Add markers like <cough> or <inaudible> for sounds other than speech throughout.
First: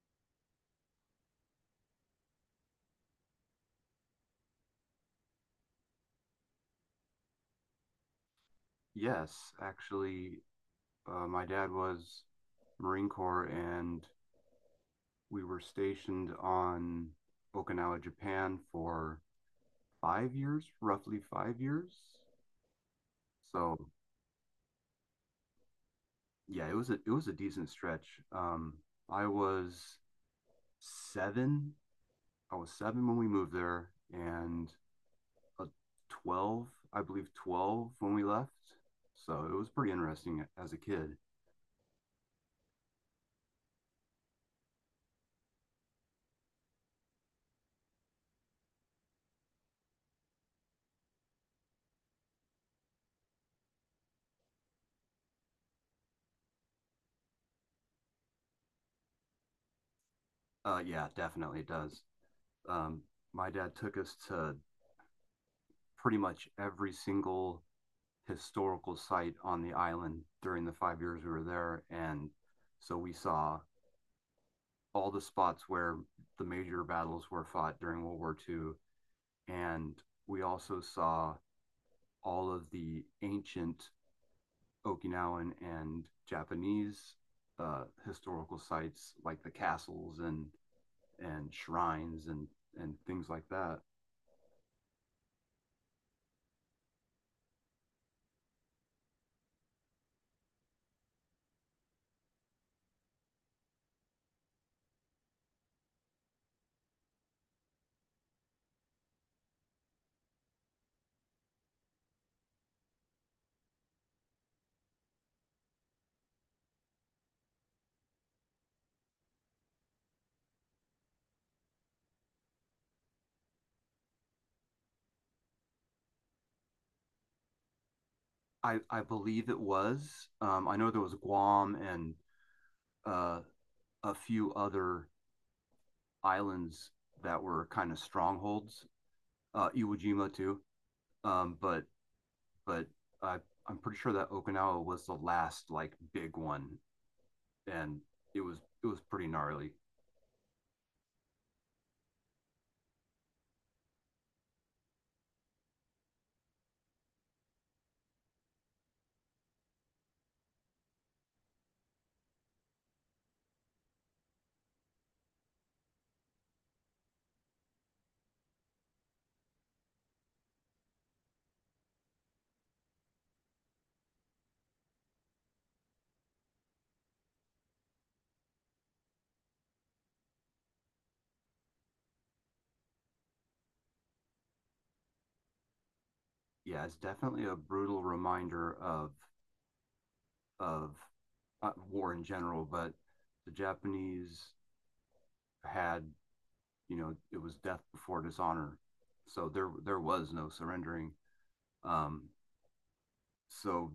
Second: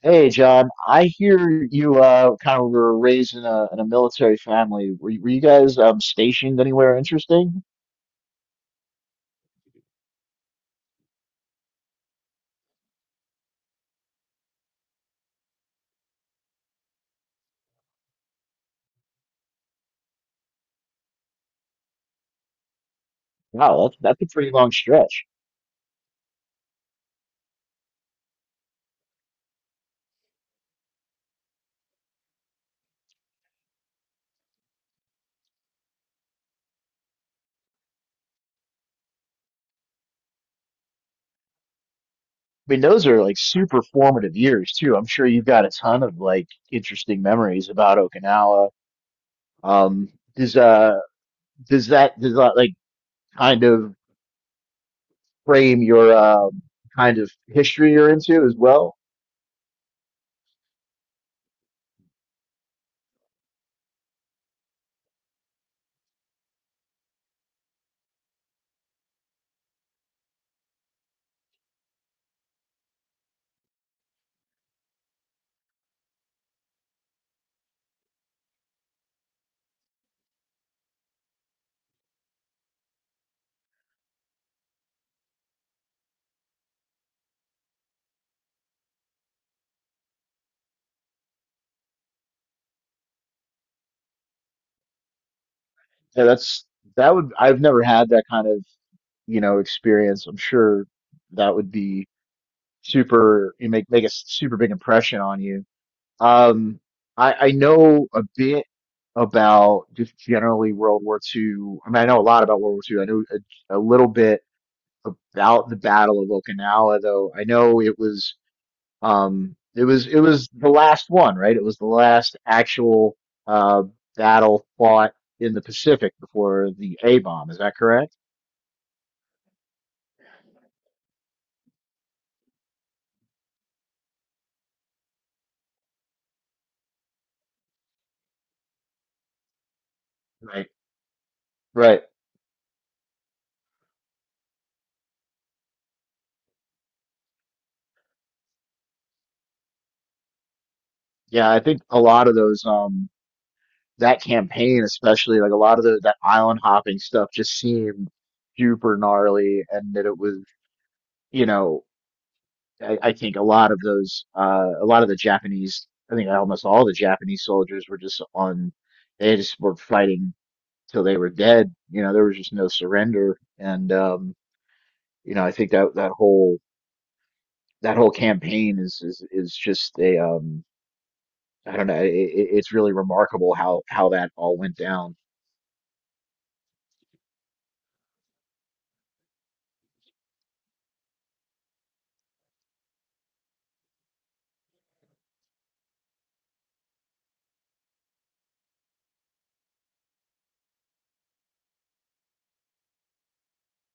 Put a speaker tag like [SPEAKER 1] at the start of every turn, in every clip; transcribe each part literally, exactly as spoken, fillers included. [SPEAKER 1] Hey John, I hear you uh kind of were raised in a in a military family. Were you, were you guys um stationed anywhere interesting?
[SPEAKER 2] Yes, actually, uh, my dad was Marine Corps, and we were stationed on Okinawa, Japan for five years, roughly five years. So
[SPEAKER 1] Wow, that's that's a pretty long stretch.
[SPEAKER 2] yeah, it was a it was a decent stretch. Um, I was seven. I was seven when we moved there, and a twelve, I believe, twelve when we left. So it was pretty interesting as a kid.
[SPEAKER 1] I mean, those are like super formative years too. I'm sure you've got a ton of like interesting memories about Okinawa. Um, does uh does that does that like kind of frame your um kind of history you're into as well?
[SPEAKER 2] Uh, yeah, definitely it does. Um, my dad took us to pretty much every single historical site on the island during the five years we were there, and so we saw all the spots where the major battles were fought during World War two, and we also saw all of the ancient Okinawan and Japanese uh, historical sites like the castles and and shrines and and things like that.
[SPEAKER 1] Yeah, that's that would I've never had that kind of, you know, experience. I'm sure that would be super, you make make a super big impression on you. Um, I I know a bit about just generally World War Two. I mean, I know a lot about World War Two. I know a, a little bit about the Battle of Okinawa, though. I know it was um it was it was the last one, right? It was the last actual uh battle fought in the Pacific before the A bomb. Is that correct?
[SPEAKER 2] I I believe it was. Um, I know there was Guam and uh, a few other islands that were kind of strongholds. Uh, Iwo Jima too.
[SPEAKER 1] Right.
[SPEAKER 2] Um, but
[SPEAKER 1] Right.
[SPEAKER 2] but I I'm pretty sure that Okinawa was the last like big one, and it was it was pretty gnarly.
[SPEAKER 1] Yeah, I think a lot of those. Um, that campaign especially, like a lot of the, that island hopping stuff just seemed super gnarly. And that it was, you know, I, I think a lot of those uh a lot of the Japanese, I think almost all the Japanese soldiers were just on, they just were fighting till they were dead. You know, there was just no surrender. And um you know, I think that that whole that whole campaign is is is just a, um I don't know, it, it- it's really remarkable how how that all went down.
[SPEAKER 2] Yeah, it's definitely a brutal reminder of of uh, war in general, but the Japanese had, you know, it was death before dishonor. So there there was no surrendering. Um, so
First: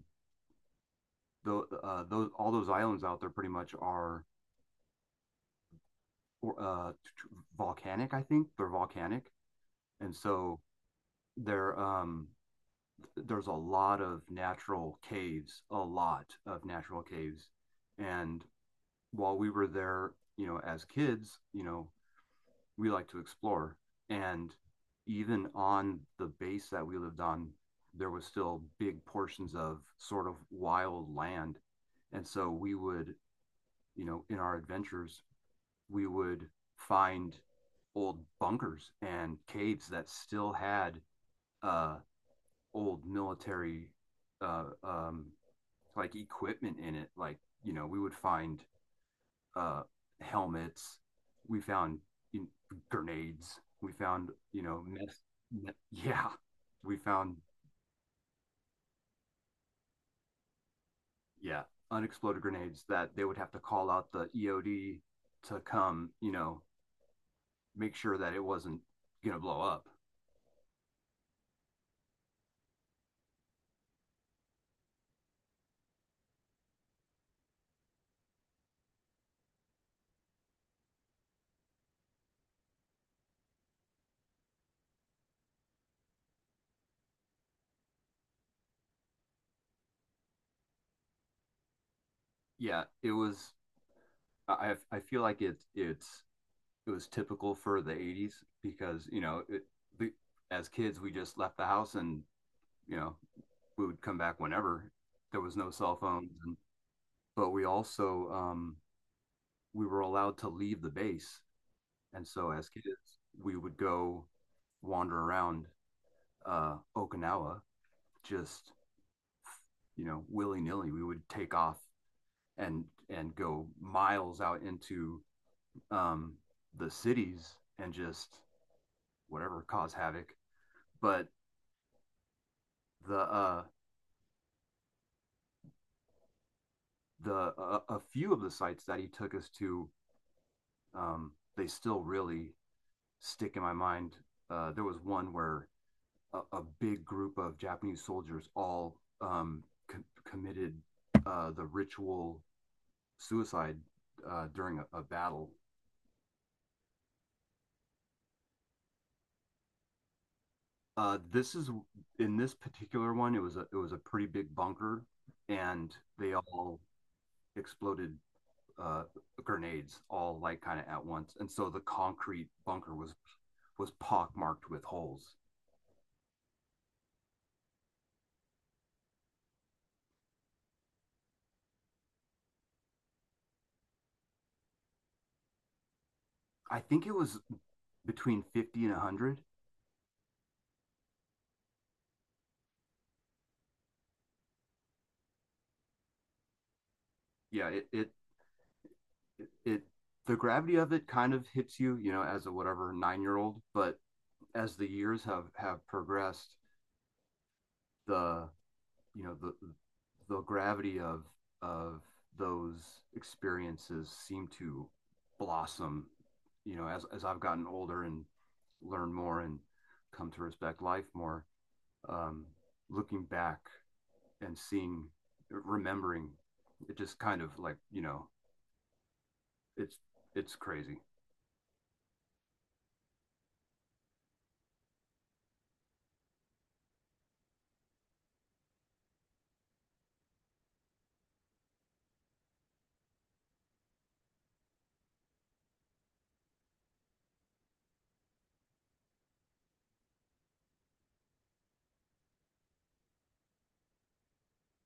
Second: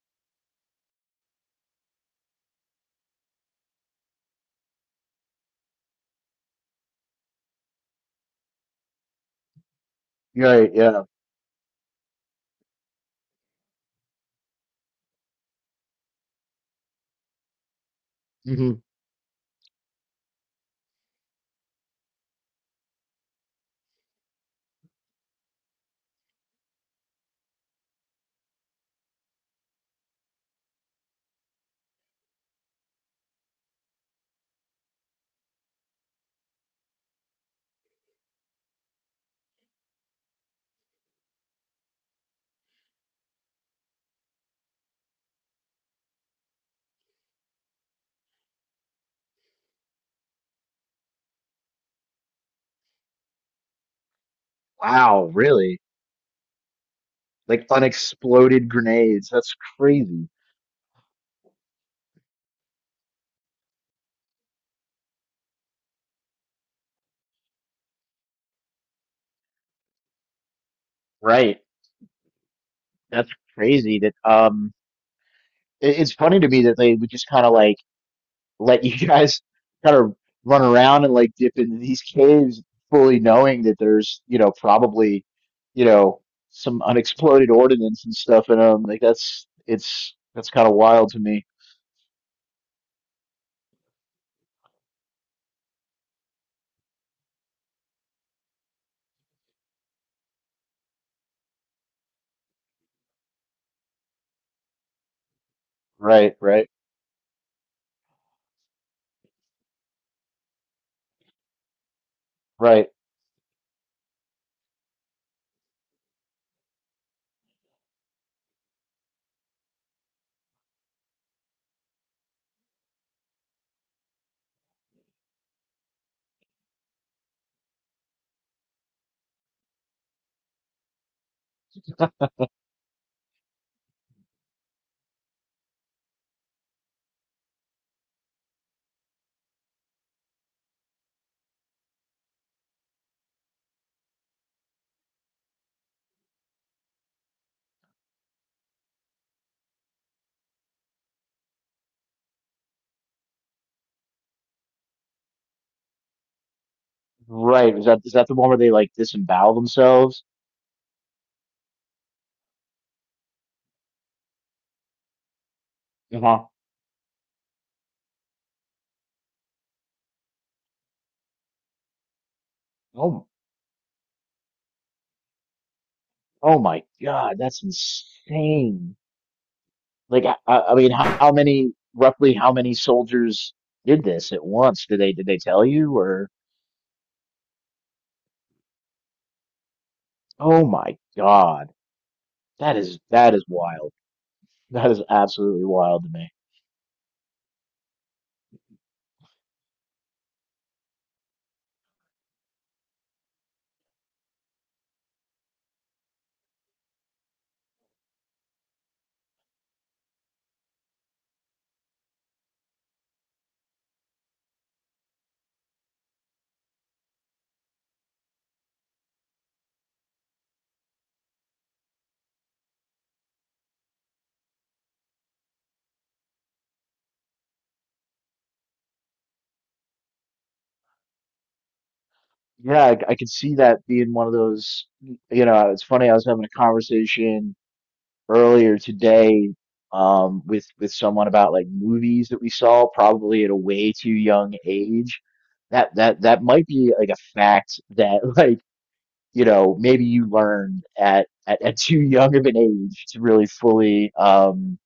[SPEAKER 2] the, uh, those all those islands out there pretty much are uh, volcanic. I think they're volcanic, and so
[SPEAKER 1] Right. Yeah.
[SPEAKER 2] there um, there's a lot of natural caves, a lot of natural caves, and while we were there, you know, as kids, you know, we like to explore. And even on the base that we lived on, there was still big portions of sort of wild land. And so we would, you know, in our adventures, we would find old bunkers and caves that still had uh, old military uh, um, like equipment in it. Like, you know, we would find uh, helmets. We found, you know, grenades. We found, you know, mess,
[SPEAKER 1] Wow,
[SPEAKER 2] me-
[SPEAKER 1] really?
[SPEAKER 2] yeah, we found,
[SPEAKER 1] Like unexploded grenades. That's crazy.
[SPEAKER 2] yeah, unexploded grenades that they would have to call out the E O D to come, you know, make sure that it wasn't going to blow up.
[SPEAKER 1] Right. That's crazy that um it, it's funny to me that they would just kind of like let <laughs> you guys kind of run around and like dip into these caves fully knowing that there's, you know, probably, you know, some unexploded ordnance and stuff in them. Like, that's, it's, that's kind of wild to me.
[SPEAKER 2] Yeah, it was. I I feel like it's it's it was typical for the eighties because you know it, the, as kids we just left the house and you know we would come back whenever there was no cell phones
[SPEAKER 1] Right,
[SPEAKER 2] and
[SPEAKER 1] right,
[SPEAKER 2] but we also, um, we were allowed to leave the base, and so as kids,
[SPEAKER 1] right,
[SPEAKER 2] we would go wander around uh, Okinawa, just you know willy nilly. We would take off and and go miles out into, um, the cities and just whatever cause havoc. But the uh, the uh, a few of the sites that he took us to, um, they still really stick in my mind. Uh, there was one where a, a big group of Japanese soldiers all, um, co- committed uh, the ritual suicide uh, during a, a battle.
[SPEAKER 1] right. Is that, is that the one where they like disembowel themselves?
[SPEAKER 2] Uh, this is, in this particular one, It was a it was a pretty big bunker, and they
[SPEAKER 1] Uh-huh.
[SPEAKER 2] all exploded, uh, grenades, all like kind of at once. And so the concrete bunker was
[SPEAKER 1] Oh.
[SPEAKER 2] was pockmarked with holes.
[SPEAKER 1] Oh my God, that's insane. Like, I, I I mean, how, how many, roughly how many soldiers did this at once? Did they, did they tell you or?
[SPEAKER 2] I think it was between fifty and a hundred.
[SPEAKER 1] Oh my God. That is, that is wild. That is absolutely wild to me.
[SPEAKER 2] Yeah, it, it it, it the gravity of it kind of hits you, you know, as a whatever nine year old. But as the years have have progressed, the you know the the gravity of of those experiences seem to blossom, you know, as as I've gotten older and learned more and come to respect life more. Um, Looking back and seeing, remembering, it just kind of like, you know, it's it's crazy.
[SPEAKER 1] Yeah, I, I could see that being one of those, you know. It's funny, I was having a conversation earlier today, um, with, with someone about like movies that we saw probably at a way too young age, that that that might be like a fact that <laughs> like, you know, maybe you learn at, at, at too young of an age to really fully, um,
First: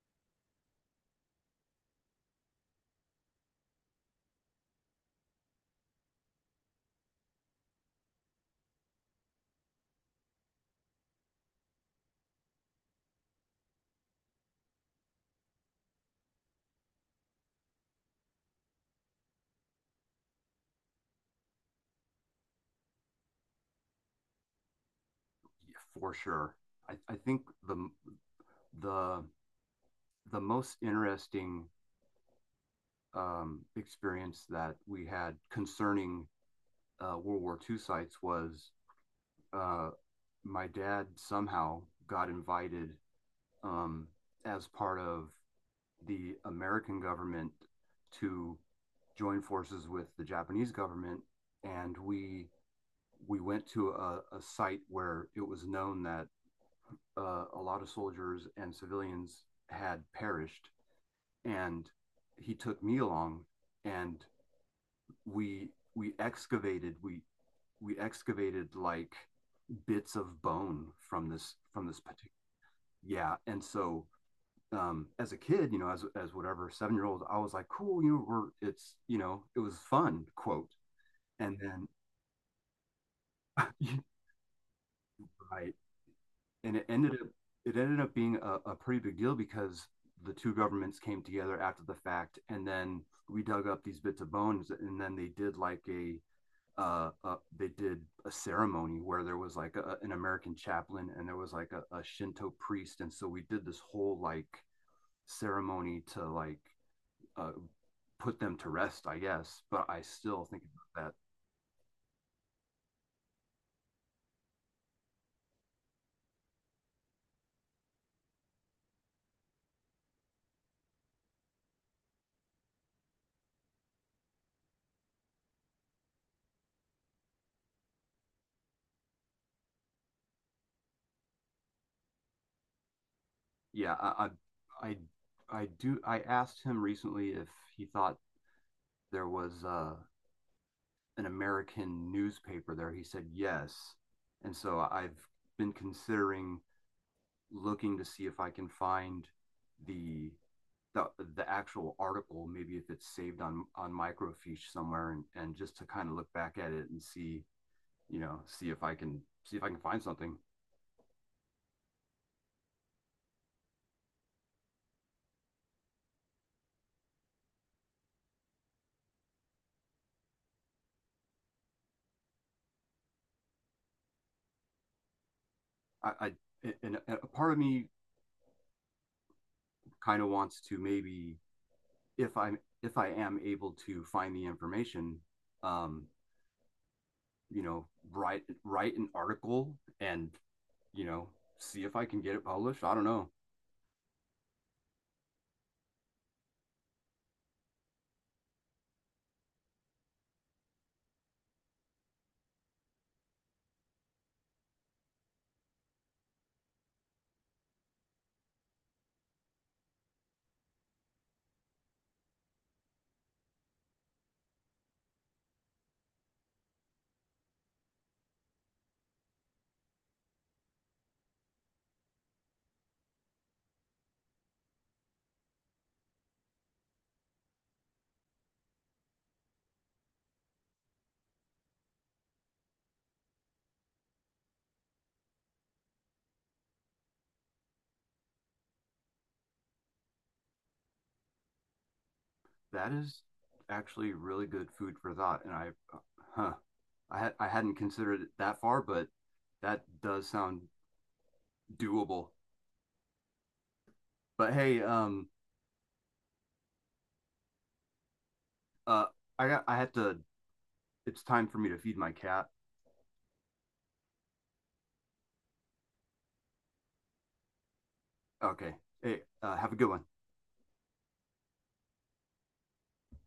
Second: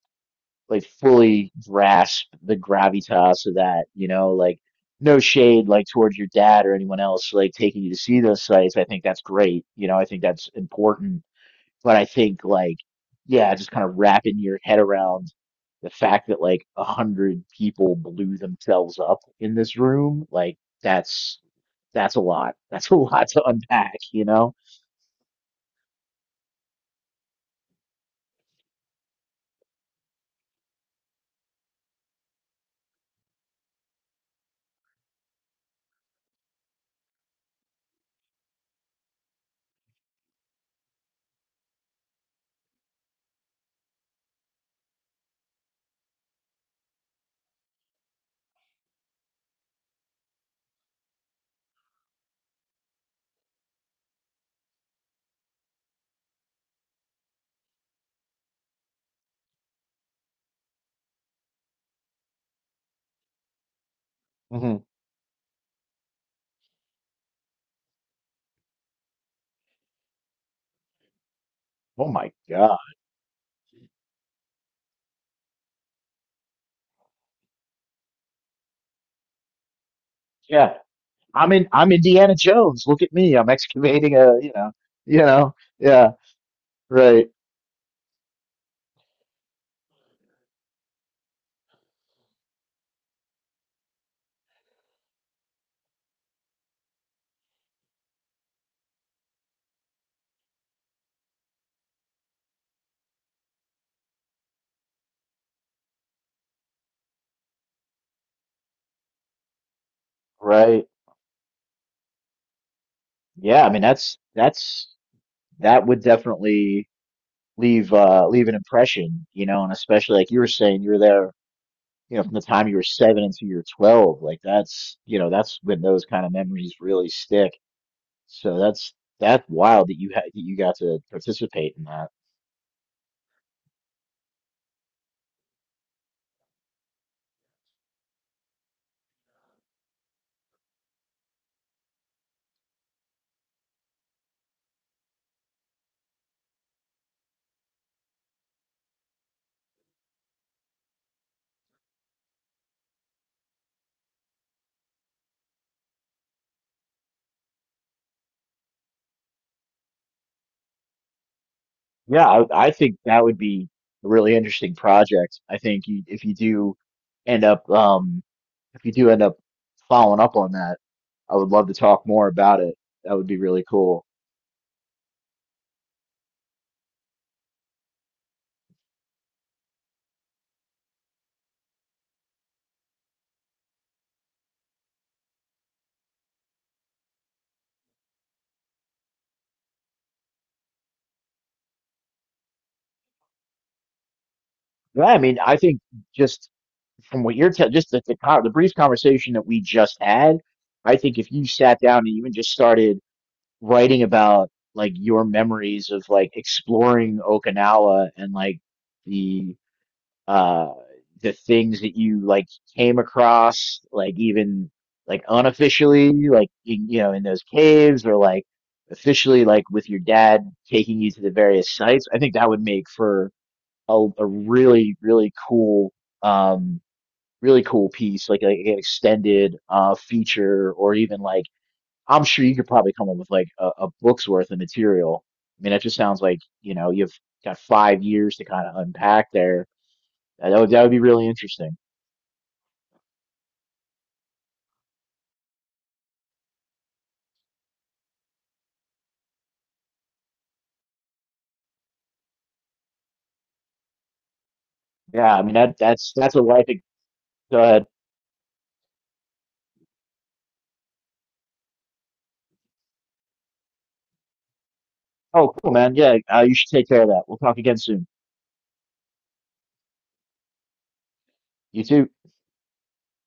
[SPEAKER 1] like fully grasp the gravitas of that, you know. Like, no shade, like towards your dad or anyone else, like taking you to see those sites. I think that's great. You know, I think that's important. But I think like, yeah, just kind of wrapping your head around the fact that like a hundred people blew themselves up in this room, like, that's, that's a lot. That's a lot to unpack, you know?
[SPEAKER 2] For sure. I, I think the the the most interesting um, experience that we had concerning uh, World War two sites was, uh, my dad somehow got invited, um, as part of the American government to join forces with the Japanese government, and we we went to a, a site where it was known that uh, a lot of soldiers and civilians had perished, and he took me along, and we we excavated we we excavated like bits of bone from this from this
[SPEAKER 1] Oh
[SPEAKER 2] particular,
[SPEAKER 1] my God.
[SPEAKER 2] yeah, and so, um as a kid, you know, as as whatever seven year old, I was like, cool, you know, we're, it's, you know, it was fun, quote,
[SPEAKER 1] Yeah. I'm
[SPEAKER 2] and
[SPEAKER 1] in,
[SPEAKER 2] then
[SPEAKER 1] I'm Indiana Jones. Look at me. I'm
[SPEAKER 2] <laughs> yeah,
[SPEAKER 1] excavating a, you know, you know.
[SPEAKER 2] right,
[SPEAKER 1] Yeah.
[SPEAKER 2] and it ended up,
[SPEAKER 1] Right.
[SPEAKER 2] it ended up being a, a pretty big deal because the two governments came together after the fact, and then we dug up these bits of bones, and then they did like a, uh, uh, they did a ceremony where there was like a, an American chaplain, and there was like a, a Shinto priest, and so we did this whole like ceremony to like, uh, put them to rest, I guess. But I still think
[SPEAKER 1] Right.
[SPEAKER 2] about that.
[SPEAKER 1] Yeah, I mean that's that's that would definitely leave uh leave an impression, you know. And especially like you were saying, you were there, you know, from the time you were seven until you were twelve. Like, that's, you know, that's when those kind of memories really stick. So that's that's wild that you had, that you got to participate in that.
[SPEAKER 2] Yeah, I, I, I, I do. I asked him recently if he thought there was, uh, an American newspaper there. He said yes, and so I've been considering looking to see if I can find the the the actual article, maybe if it's saved on on microfiche somewhere, and and just to kind of look back at it and see, you know, see if I can, see if I can find something.
[SPEAKER 1] Yeah, I, I think that would be a really interesting project. I think you, if you do end up, um, if you do end up following up on that, I would love to talk more about it. That would be really cool.
[SPEAKER 2] I, I And a part of me kind of wants to maybe, if I'm if I am able to find the information, um, you know, write write an article and you know see if I can get it published. I don't know.
[SPEAKER 1] Yeah, I mean, I think just from what you're telling, just the, the con- the brief conversation that we just had, I think if you sat down and even just started writing about like your memories of like exploring Okinawa and like the uh the things that you like came across, like even like unofficially, like in, you know, in those caves, or like officially like with your dad taking you to the various sites, I think that would make for a, a really really cool um really cool piece, like, like an extended uh feature, or even like, I'm sure you could probably come up with like a, a book's worth of material. I mean, that just sounds like, you know, you've got five years to kind of unpack there. Yeah, that would, that would be really interesting.
[SPEAKER 2] That is actually really good food for thought, and I, huh, I had I hadn't considered it that far, but that does sound doable. But hey, um,
[SPEAKER 1] Yeah, I mean that that's that's a life. Go ahead.
[SPEAKER 2] uh, I got I have to. It's time for me to feed my cat.
[SPEAKER 1] Oh, cool, man. Yeah, uh, you should take care of that. We'll talk again soon.
[SPEAKER 2] Okay. Hey, uh, have a good one.
[SPEAKER 1] You too.